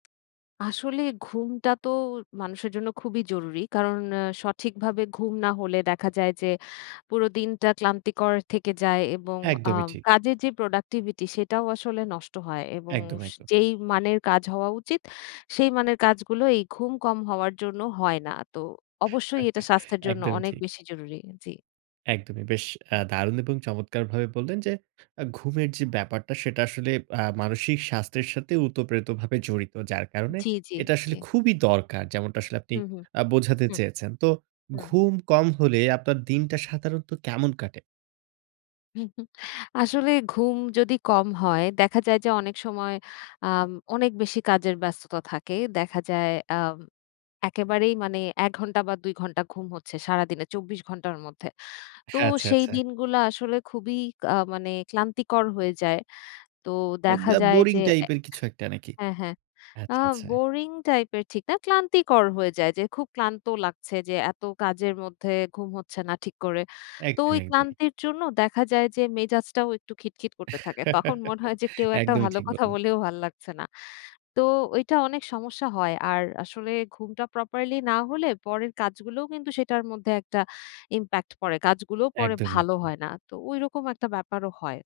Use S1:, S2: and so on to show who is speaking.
S1: আসলে, ঘুমটা তো মানুষের জন্য খুবই জরুরি। কারণ আ সঠিকভাবে ঘুম না হলে দেখা যায় যে, পুরো দিনটা ক্লান্তিকর থেকে যায় এবং আ
S2: একদমই ঠিক।
S1: কাজের যে, প্রোডাক্টিভিটি সেটাও আসলে নষ্ট হয় এবং
S2: একদম, একদম।
S1: যেই মানের কাজ হওয়া উচিত, সেই মানের কাজগুলো এই ঘুম কম হওয়ার জন্য, হয় না। তো অবশ্যই এটা স্বাস্থ্যের জন্য
S2: একদমই
S1: অনেক
S2: ঠিক।
S1: বেশি জরুরি। জি।
S2: একদমই! বেশ অ্যা
S1: হুম।
S2: দারুন এবং চমৎকার ভাবে বললেন, যে, অ্যা ঘুমের যে, ব্যাপারটা সেটা আসলে, আ মানসিক স্বাস্থ্যের সাথে উতপ্রেতভাবে জড়িত। যার কারণে
S1: জি, জি,
S2: এটা
S1: জি।
S2: আসলে খুবই দরকার যেমনটা আসলে আপনি
S1: হু, হু,
S2: আ বোঝাতে
S1: হু,
S2: চেয়েছেন। তো
S1: হুম।
S2: ঘুম কম হলে, আপনার দিনটা সাধারণত কেমন কাটে?
S1: আসলে ঘুম যদি কম হয়, দেখা যায় যে, অনেক সময় আম অনেক বেশি কাজের ব্যস্ততা থাকে। দেখা যায় আম একেবারেই মানে ১ ঘন্টা বা ২ ঘন্টা ঘুম হচ্ছে সারাদিনে, ২৪ ঘণ্টার মধ্যে। তো,
S2: হ্যাঁ, আচ্ছা,
S1: সেই
S2: আচ্ছা।
S1: দিনগুলা আসলে খুবই কা মানে ক্লান্তিকর হয়ে যায়। তো,
S2: আ
S1: দেখা
S2: ব্যা
S1: যায়
S2: বোরিং
S1: যে, অ্যা
S2: টাইপের কিছু একটা নাকি?
S1: হ্যাঁ, হ্যাঁ, আ
S2: আচ্ছা, আচ্ছা।
S1: বোরিং টাইপের ঠিক না। ক্লান্তিকর হয়ে যায়। যে, খুব ক্লান্ত লাগছে যে, এত কাজের মধ্যে ঘুম হচ্ছে না ঠিক করে। তো ওই
S2: একদমই, একদমই।
S1: ক্লান্তির জন্য দেখা যায় যে, মেজাজটাও একটু খিটখিট করতে থাকে। তখন মনে হয় যে, কেউ একটা
S2: একদমই
S1: ভালো
S2: ঠিক
S1: কথা
S2: বললেন।
S1: বললেও ভাল লাগছে না। তো, ওইটা অনেক সমস্যা হয়। আর আসলে ঘুমটা properly না হলে, পরের কাজগুলোও কিন্তু সেটার মধ্যে একটা impact পড়ে। কাজগুলোও পরে
S2: একদমই,
S1: ভালো
S2: একদমই।
S1: হয় না। তো, ঐরকম একটা ব্যাপারও হয়।